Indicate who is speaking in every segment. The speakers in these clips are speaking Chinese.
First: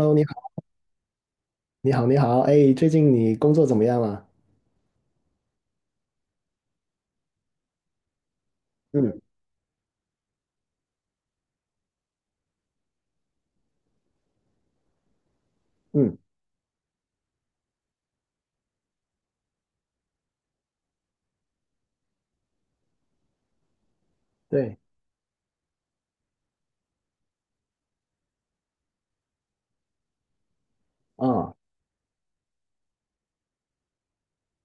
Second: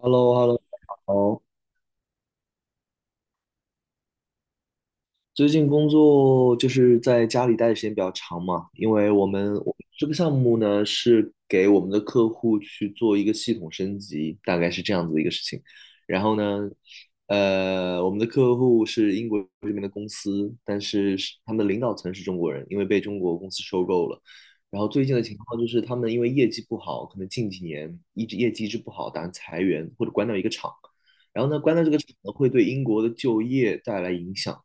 Speaker 1: h e l l o
Speaker 2: 你
Speaker 1: h e l
Speaker 2: 好，
Speaker 1: l o 好，
Speaker 2: 你好，你好，哎，最近你工作怎么样啊？
Speaker 1: 最近工作就是在家里待的时间比较长嘛，因为
Speaker 2: 嗯
Speaker 1: 我们这个项目呢是给我们的客户去做一个系统升级，大概是这样子的一个事情。
Speaker 2: 嗯，
Speaker 1: 然后呢，我们的客户是英国这边的公司，但是是他们的领导层是中国人，因为被中国公司收购了。
Speaker 2: 对，
Speaker 1: 然后最近的情况就是他们因为业绩不好，可能近几年一直业绩一直不好，打算裁员或者关掉一个厂。然后
Speaker 2: 啊，
Speaker 1: 呢，关掉这个厂呢，会对英国的就业带来影响。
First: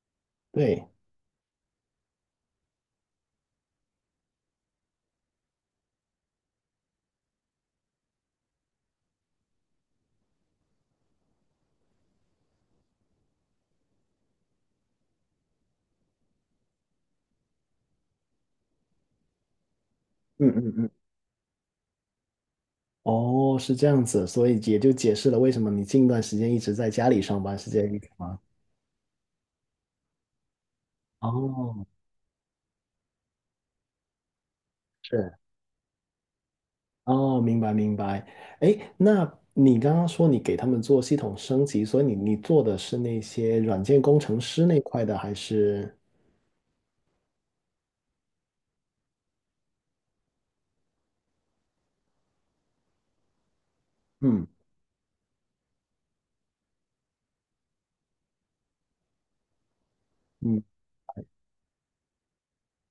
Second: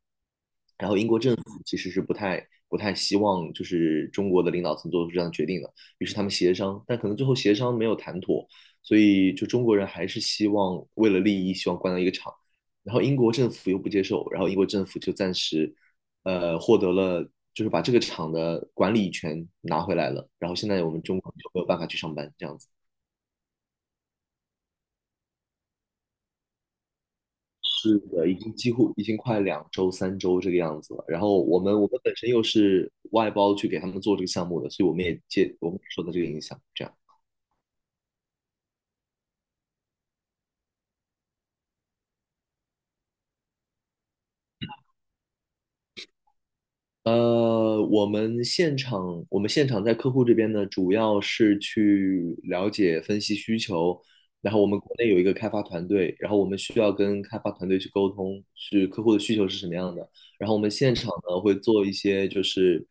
Speaker 2: 对，
Speaker 1: 然后英国政府其实是不太希望就是中国的领导层做出这样的决定的，于是他们协商，但可能最后协商没有谈妥，所以就中国人还是希望为了利益希望关掉一个厂，然后英国政府又不接受，然后英国政府就暂时获得了就是把这个厂的管理权拿回来了，
Speaker 2: 嗯
Speaker 1: 然后现
Speaker 2: 嗯
Speaker 1: 在
Speaker 2: 嗯，
Speaker 1: 我们中国就没有办法去上班这样子。
Speaker 2: 哦，是这样子，所以也就解释了为什么你近段时间一直在家里上班是这个
Speaker 1: 是
Speaker 2: 意思
Speaker 1: 的，已
Speaker 2: 吗？
Speaker 1: 经几乎已经快两周、三周这个样子了。然后我们
Speaker 2: 哦，
Speaker 1: 我们本身又是外包去给他们做这个项目的，所以
Speaker 2: 是，
Speaker 1: 我们也受到这个影响。这样。
Speaker 2: 哦，明白明白。哎，那你刚刚说你给他们做系统升级，所以你做的是那些软件工程师那块的，还是？
Speaker 1: 我们现场在客户这边呢，主要是去了解、分析需求，
Speaker 2: 嗯
Speaker 1: 然后我们国内有一个开发团队，然后我们需要跟开发团队去沟通，是客户的需求是什么样的，然后我
Speaker 2: 嗯，
Speaker 1: 们现场呢会做一些就是，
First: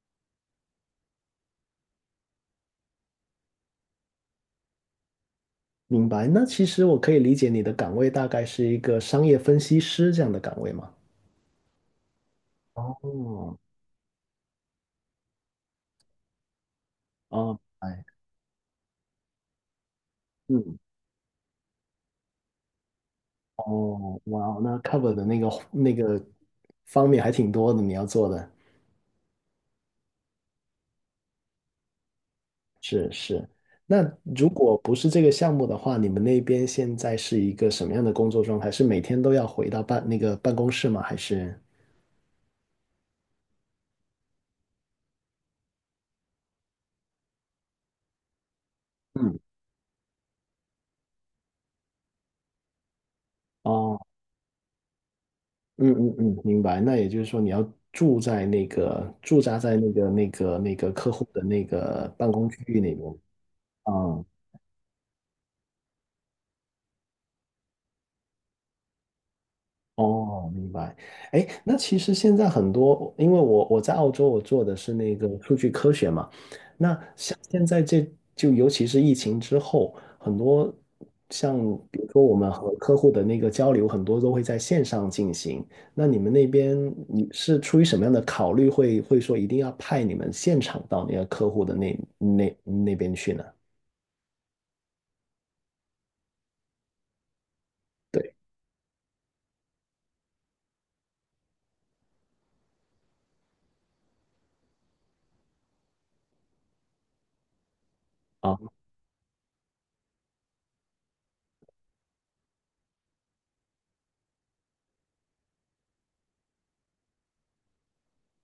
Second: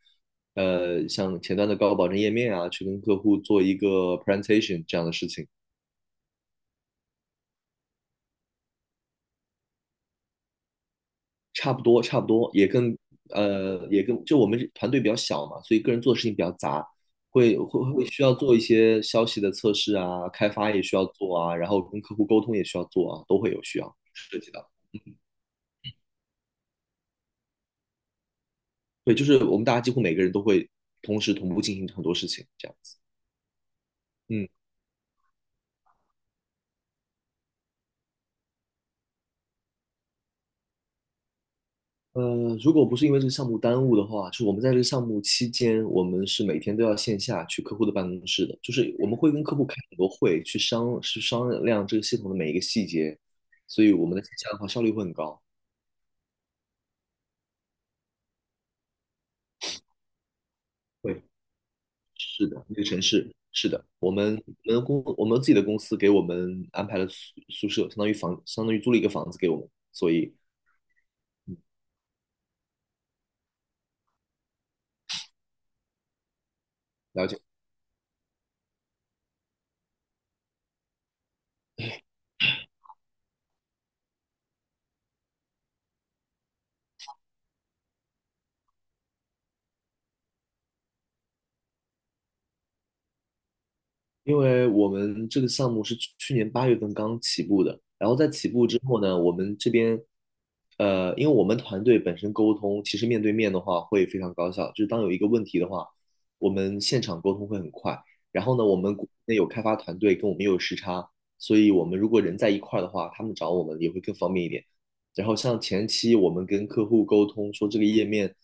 Speaker 1: 像前端的高保证页面啊，去跟客户做一个 presentation 这样的事情。
Speaker 2: 明白。那其实我可以理解你的岗位大概是一个商业分析师这样的岗位吗？
Speaker 1: 差不多，差不多，也跟
Speaker 2: 哦，
Speaker 1: 就我们团队比较小嘛，所以个人做的事情比较杂，会
Speaker 2: 哦，
Speaker 1: 会
Speaker 2: 哎，
Speaker 1: 会需要做一些消息的测试啊，开发
Speaker 2: 嗯，
Speaker 1: 也需要做啊，然后跟客户沟通也需要做啊，都会有需要
Speaker 2: 哦，
Speaker 1: 涉
Speaker 2: 哇
Speaker 1: 及
Speaker 2: 哦，
Speaker 1: 到。
Speaker 2: 那 cover 的那个方面还挺多的，你要做的，
Speaker 1: 对，就是我们大家几乎每个人都会同时同步进行很多事情，这样子。
Speaker 2: 是是。那如
Speaker 1: 嗯。
Speaker 2: 果不是这个项目的话，你们那边现在是一个什么样的工作状态？是每天都要回到那个办公室吗？还是？
Speaker 1: 如果不是因为这个项目耽误的话，就是我们在这个项目期间，我们是每天都要线下去客户的办公室的，就是我们会
Speaker 2: 嗯，
Speaker 1: 跟客户开很多会，去商量这个系统的每一个细节，所以
Speaker 2: 哦，
Speaker 1: 我们的线下的话效率会很高。
Speaker 2: 嗯嗯嗯，明白。那也就是说，你要住在那个驻扎在那个客
Speaker 1: 对，
Speaker 2: 户的那个办
Speaker 1: 是
Speaker 2: 公区
Speaker 1: 的，
Speaker 2: 域
Speaker 1: 那个
Speaker 2: 里
Speaker 1: 城
Speaker 2: 面。
Speaker 1: 市是的，
Speaker 2: 啊，
Speaker 1: 我们自己的公司给我们安排了宿舍，相当于租了一个房子给我们，所以。
Speaker 2: 哦，明白。哎，那其实现在很多，因为我在澳洲，我做的是那个数据科学嘛。那
Speaker 1: 了
Speaker 2: 像
Speaker 1: 解。
Speaker 2: 现在这就尤其是疫情之后，很多像比如说我们和客户的那个交流，很多都会在线上进行。那你们那边你是出于什么样的考虑会说一定要派你们现场到那个客户的那边去呢？
Speaker 1: 因为我们这个项目是去年八月份刚起步的，然后在
Speaker 2: 对，
Speaker 1: 起步之后呢，我们这边，因为我们团队本身沟通，其实面对面的话会非常高效，就是当有一个问题的话，我们现场沟通会很快。然后呢，
Speaker 2: 啊。
Speaker 1: 我们国内有开发团队跟我们也有时差，所以我们如果人在一块儿的话，他们找我们也会更方便一点。然后像前期我们跟客户沟通说这个页面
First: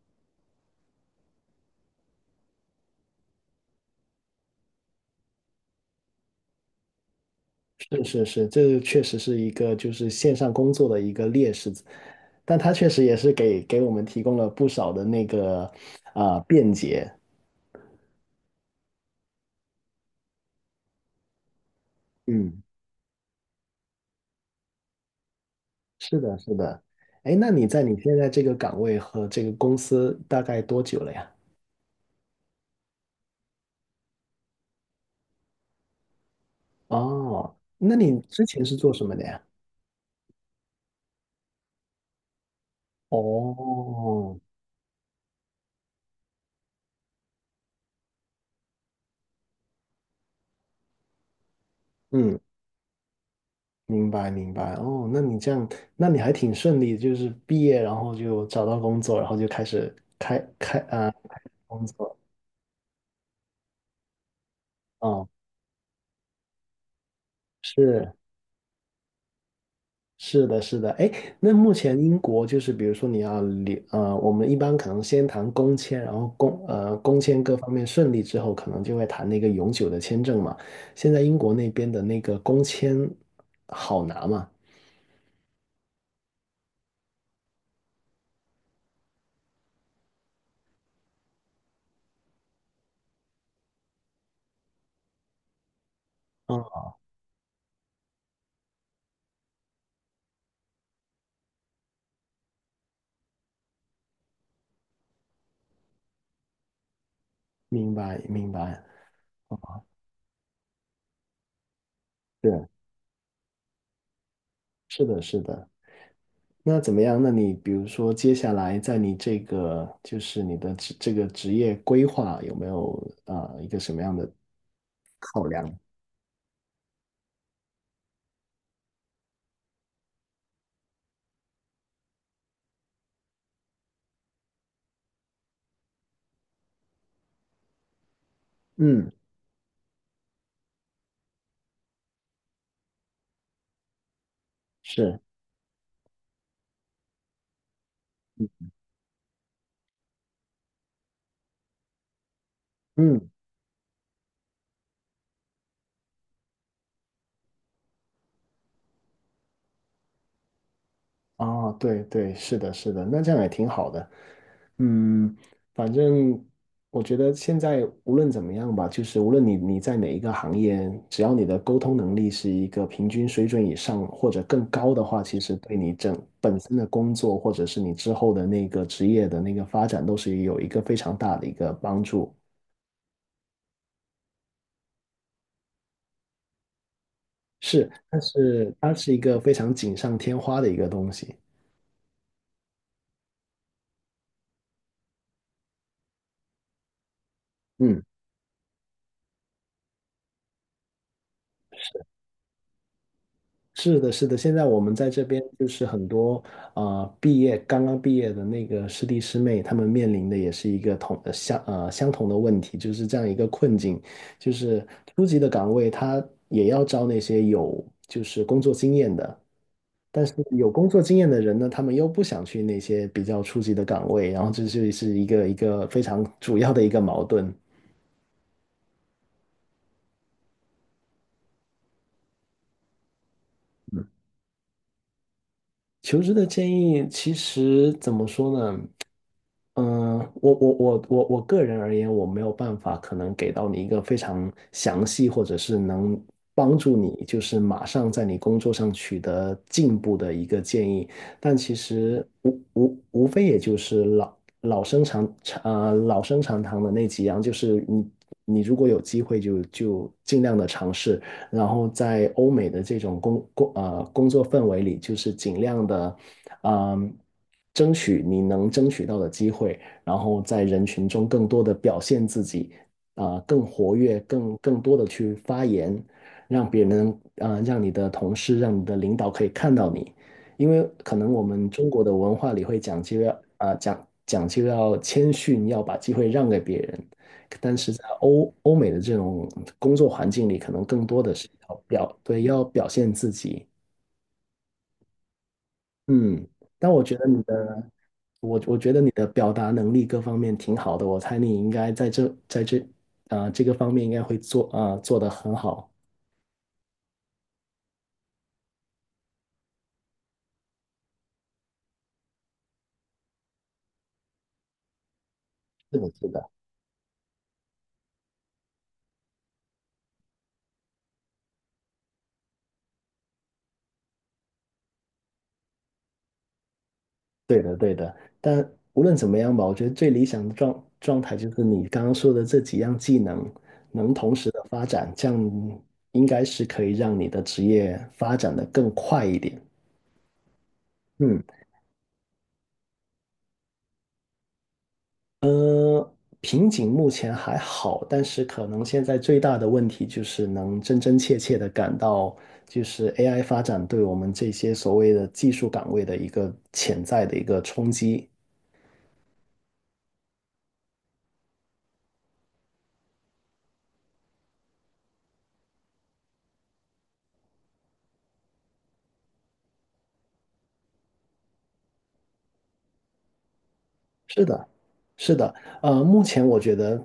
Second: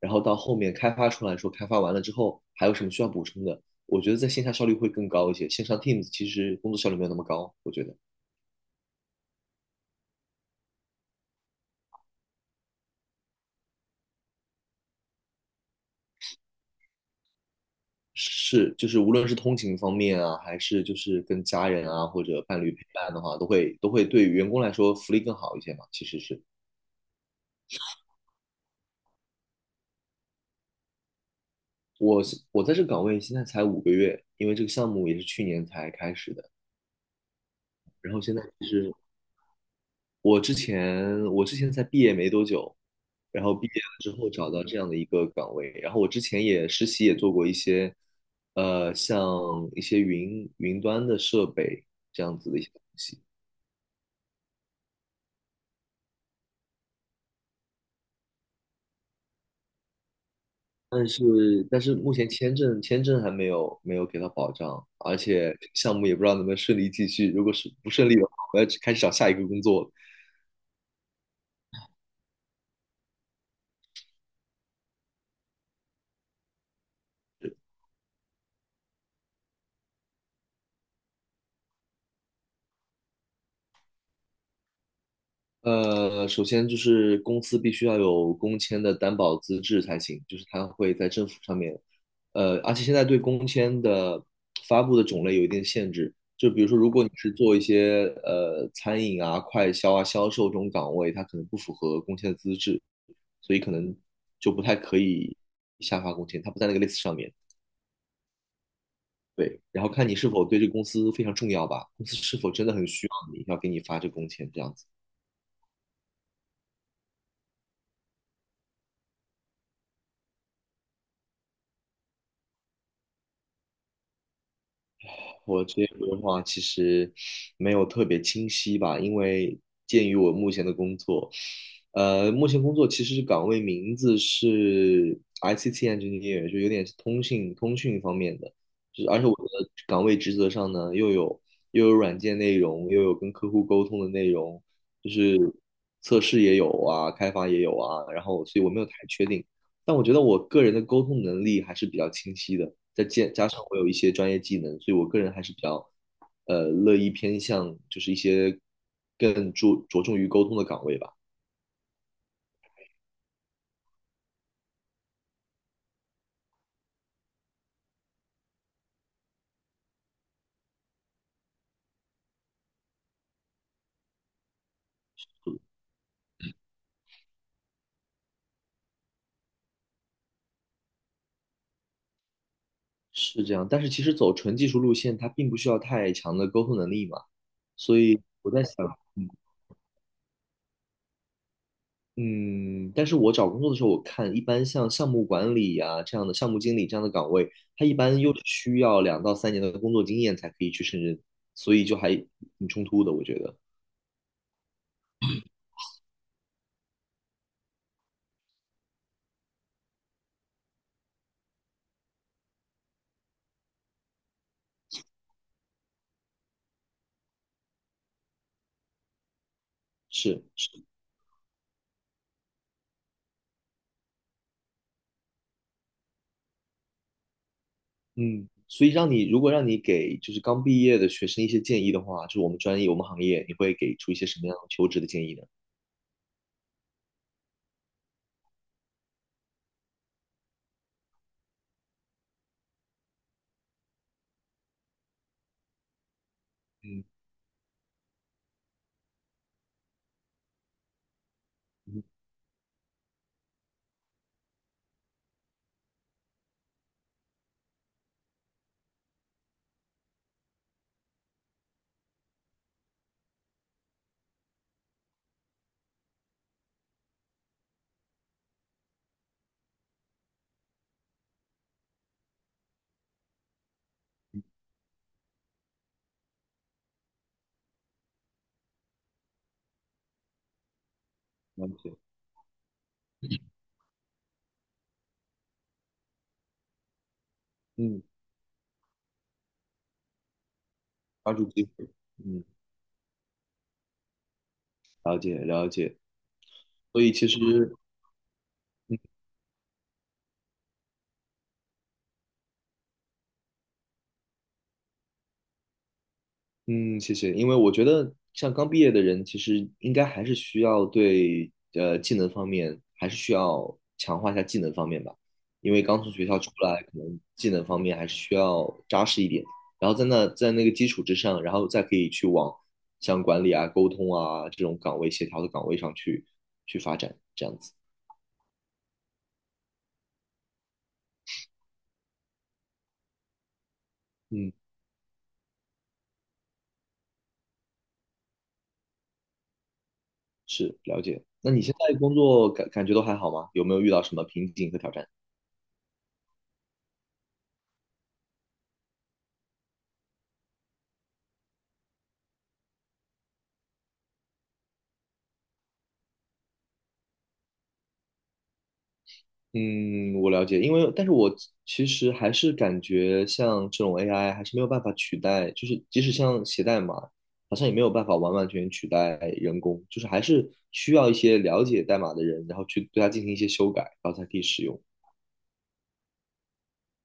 Speaker 1: 然后到后面开发出来说，开发完了之后还有什么需要补充的，我觉得在线下效率会更高一些。线上 Teams 其实工作效率没有那么高，我觉得
Speaker 2: 是是是，这个确实是一个就是线上工作的一个劣势，但它确实也是给我们提供了不少的那个啊、便捷。
Speaker 1: 是就是无论是通勤方面啊，还是就是跟家人啊或者伴
Speaker 2: 嗯，
Speaker 1: 侣陪伴的话，都会对员工来说福利更好一些嘛。其
Speaker 2: 是
Speaker 1: 实
Speaker 2: 的，
Speaker 1: 是
Speaker 2: 是的。哎，那你在你现在这个岗位和这个公司大概多久了呀？
Speaker 1: 我我在这个岗位现在才5个月，因为这个项目也是去年才开始的，
Speaker 2: 哦，那
Speaker 1: 然
Speaker 2: 你
Speaker 1: 后现在
Speaker 2: 之前
Speaker 1: 就
Speaker 2: 是做
Speaker 1: 是
Speaker 2: 什么的呀？
Speaker 1: 我之前才毕业没多久，然后毕业了之后
Speaker 2: 哦，
Speaker 1: 找到这样的一个岗位，然后我之前也实习也做过一些，像一些云端的设备这
Speaker 2: 嗯，
Speaker 1: 样子的一些东西，
Speaker 2: 明白明白。哦，那你这样，那你还挺顺利，就是毕业然后就找到工作，然后就开始开开
Speaker 1: 但
Speaker 2: 啊、
Speaker 1: 是但
Speaker 2: 工
Speaker 1: 是目
Speaker 2: 作。
Speaker 1: 前签证还没有给到保障，而
Speaker 2: 哦，
Speaker 1: 且项目也不知道能不能顺利继续，如果是不顺
Speaker 2: 是。
Speaker 1: 利的话，我要去开始找下一个工作了
Speaker 2: 是的，是的，哎，那目前英国就是，比如说你要留，我们一般可能先谈工签，然后工签各方面顺利之后，可能就会谈那个永久的签证嘛。现在英国那边的那个工签好拿嘛？
Speaker 1: 首先就是公司必须要有工签的担保资质才行，就是它会在政府上面，而且现在对工签的发布的种类有一定限制，就比如说，
Speaker 2: 嗯，
Speaker 1: 如果你是做一些餐饮啊、快销啊、销售这种岗位，它可能不符合工签的资质，所以可能就不太可以下发工签，它不在那个 list 上面。
Speaker 2: 明白，明白。
Speaker 1: 对，然后看你是否对这个公司非常重要吧，公司是否真
Speaker 2: 是，
Speaker 1: 的很需要你，要给你发这个工签这样子。
Speaker 2: 是的，是的。那怎么样？那你比如说，接下来在你这个就是你的职这个职业规划有没有啊、一个什么样的？
Speaker 1: 我职业规划其实没有特别清晰吧，因为鉴于我目前的工作，目前工作其实是岗位名字是 ICT engineer，就有点是通信通讯方面的，就是
Speaker 2: 嗯，
Speaker 1: 而且我的岗位职责上呢，又有软件内容，又有跟客户沟通的内容，就
Speaker 2: 是，
Speaker 1: 是测试也有啊，开发也有啊，然后所以我没有太确定。但我觉得我个人的沟通能力还是比较清晰的，
Speaker 2: 嗯。
Speaker 1: 加上我有一些专业技能，所以我个人还是比较，乐意偏向就是一些更注着重于沟通的岗位吧，
Speaker 2: 哦，对对，是的，是的，那这样也挺好的。嗯，反正我觉得现在无论怎么样吧，就是无论你在哪一个行业，只要你的沟通能力是一个平均水准以上或者更高的话，其实对你本身的工作或者是你之后的那个职业的那个发展都是有一个非常大的一个帮助。
Speaker 1: 是这样。但是其实走纯技术路线，它并不需要太强的沟通能力嘛，
Speaker 2: 是，
Speaker 1: 所
Speaker 2: 但
Speaker 1: 以我在
Speaker 2: 是
Speaker 1: 想，
Speaker 2: 它是一个非常锦上添花的一个东西。
Speaker 1: 嗯，但是我找工作的时候，我看一般像项目管理呀、这样的项目经理这样的岗位，它一
Speaker 2: 嗯。
Speaker 1: 般又是需要2到3年的工作经验才可以去胜任，所以就还挺冲突的，我觉得。
Speaker 2: 是的，是的，现在我们在这边就是很多啊，刚刚毕业的那个师弟师妹，他们面临的也是一个相同的问题，就是这样一个困境，就是初级的岗位他也要招那些有就是工作经验的，但是
Speaker 1: 是
Speaker 2: 有
Speaker 1: 是，
Speaker 2: 工作经验的人呢，他们又不想去那些比较初级的岗位，然后这就是一个非常主要的一个矛盾。
Speaker 1: 嗯，所以如果让你给就是刚毕业的学生一些建议的话，就是我们专业我们行业，你会给出一些什么样的求职的建议呢？
Speaker 2: 求职的建议其实怎么说呢？嗯，我个人而言，我没有办法可能给到你一个非常详细，或者是能帮助
Speaker 1: 嗯
Speaker 2: 你，就是马上在你工作上取得进步的一个建议。但其
Speaker 1: 嗯，
Speaker 2: 实无非也就是老生常谈的那几样，就是你如果有机会就尽量的尝试，然后在欧美的这种工作氛围里，就是尽量的。嗯，争取你能争取到的机会，然后在人群中更多的表现自己，啊、更活跃，更多的去发言，让别人，啊、让你的同事，让你的领导可以看到你，因为可能我
Speaker 1: 了
Speaker 2: 们中
Speaker 1: 解，
Speaker 2: 国的文化里会讲究要，啊、讲究要谦逊，要把机会让给别人，但是
Speaker 1: 嗯，
Speaker 2: 在欧美的这种工作环境里，可能更多的
Speaker 1: 抓住
Speaker 2: 是
Speaker 1: 机会，
Speaker 2: 对，
Speaker 1: 嗯，
Speaker 2: 要表现自己，
Speaker 1: 了解了解。
Speaker 2: 嗯。但
Speaker 1: 所
Speaker 2: 我
Speaker 1: 以
Speaker 2: 觉得
Speaker 1: 其实
Speaker 2: 你的我我觉得你的表达能力各方面挺好的，我猜你应该在这啊、这个方面应该会做得很好。
Speaker 1: 嗯，谢谢。因为我觉得，像刚毕业的人，其实应该还是需要对技能方面，还是需要强化一下技能方面吧。因为
Speaker 2: 是
Speaker 1: 刚从
Speaker 2: 的，
Speaker 1: 学
Speaker 2: 是
Speaker 1: 校
Speaker 2: 的，
Speaker 1: 出来，可能技能方面还是需要扎实一点。然后在那个基础之上，然后再可以去往像管理啊、沟通啊这种岗位、协调的岗位上去发展，这样
Speaker 2: 对
Speaker 1: 子。
Speaker 2: 的对的。但无论怎么样吧，我觉得最理想的状态就是你刚刚说的这几样技能能同时
Speaker 1: 嗯，
Speaker 2: 的发展，这样应该是可以让你的职业发展的更快一点。
Speaker 1: 是了解。
Speaker 2: 嗯。
Speaker 1: 那你现在工作感觉都还好吗？有没有遇到什么瓶颈和挑战？
Speaker 2: 呃，瓶颈目前还好，但是可能现在最大的问题就是能真真切切的感到，就是 AI 发展对我们这些所谓的技术岗位的一个潜在的一个冲击。
Speaker 1: 嗯，我了解，因为但是我其实还是感觉像这种 AI 还是没有办法取代，就是即使像写代码，好像也没有办法完完全全取代人工，就是还是需要一些了解代码的人，然后去对它进行一些修改，然后才可以
Speaker 2: 是
Speaker 1: 使
Speaker 2: 的，
Speaker 1: 用。
Speaker 2: 是的，目前我觉得，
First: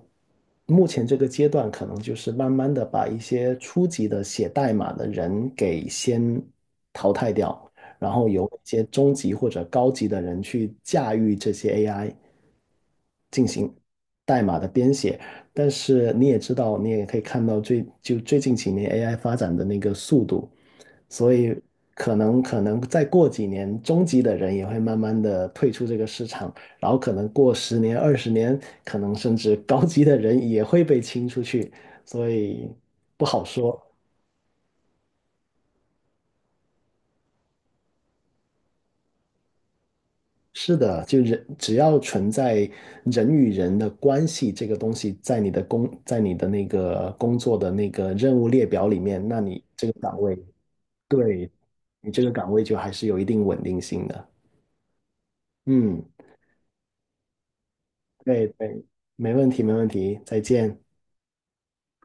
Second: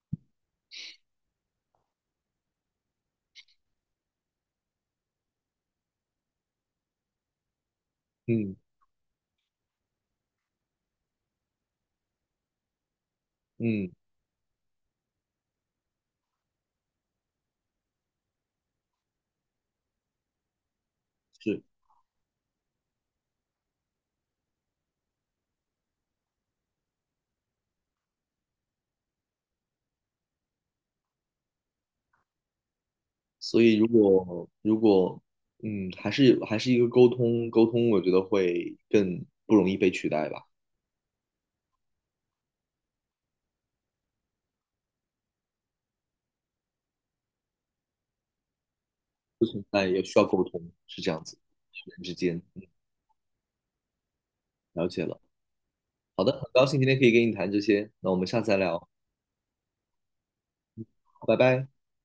Speaker 2: 目前这个阶段可能就是慢慢的把一些初级的写代码的人给先淘汰掉，然后由
Speaker 1: 嗯
Speaker 2: 一些中级或者高级的人去驾驭这些 AI 进行
Speaker 1: 嗯，
Speaker 2: 代码的编写。但是你也知道，你也可以看到最就最近几年 AI 发展的那个速度，所以
Speaker 1: 是，
Speaker 2: 可能再过几年，中级的人也会慢慢的退出这个市场。然后可能过十年、20年，可能甚至高级的人也会被清出去，所以不好
Speaker 1: 所以
Speaker 2: 说。
Speaker 1: 如果嗯，还是一个沟通，我觉得会更不容易被取代吧，
Speaker 2: 是的，就人只要存在人与人的关系这个东西，在你的工，在你的那个工作的那个任务列表里面，那
Speaker 1: 不
Speaker 2: 你
Speaker 1: 存
Speaker 2: 这
Speaker 1: 在
Speaker 2: 个
Speaker 1: 也需
Speaker 2: 岗
Speaker 1: 要
Speaker 2: 位，
Speaker 1: 沟通，是这样子，
Speaker 2: 对，
Speaker 1: 人
Speaker 2: 你
Speaker 1: 之
Speaker 2: 这个
Speaker 1: 间，
Speaker 2: 岗
Speaker 1: 嗯，
Speaker 2: 位就还是有一定稳定性的。
Speaker 1: 了解了。
Speaker 2: 嗯，
Speaker 1: 好的，很高兴今天可以跟你谈这些，那我们下
Speaker 2: 对
Speaker 1: 次再
Speaker 2: 对，
Speaker 1: 聊，
Speaker 2: 没问题，没问题，再见。
Speaker 1: 拜拜。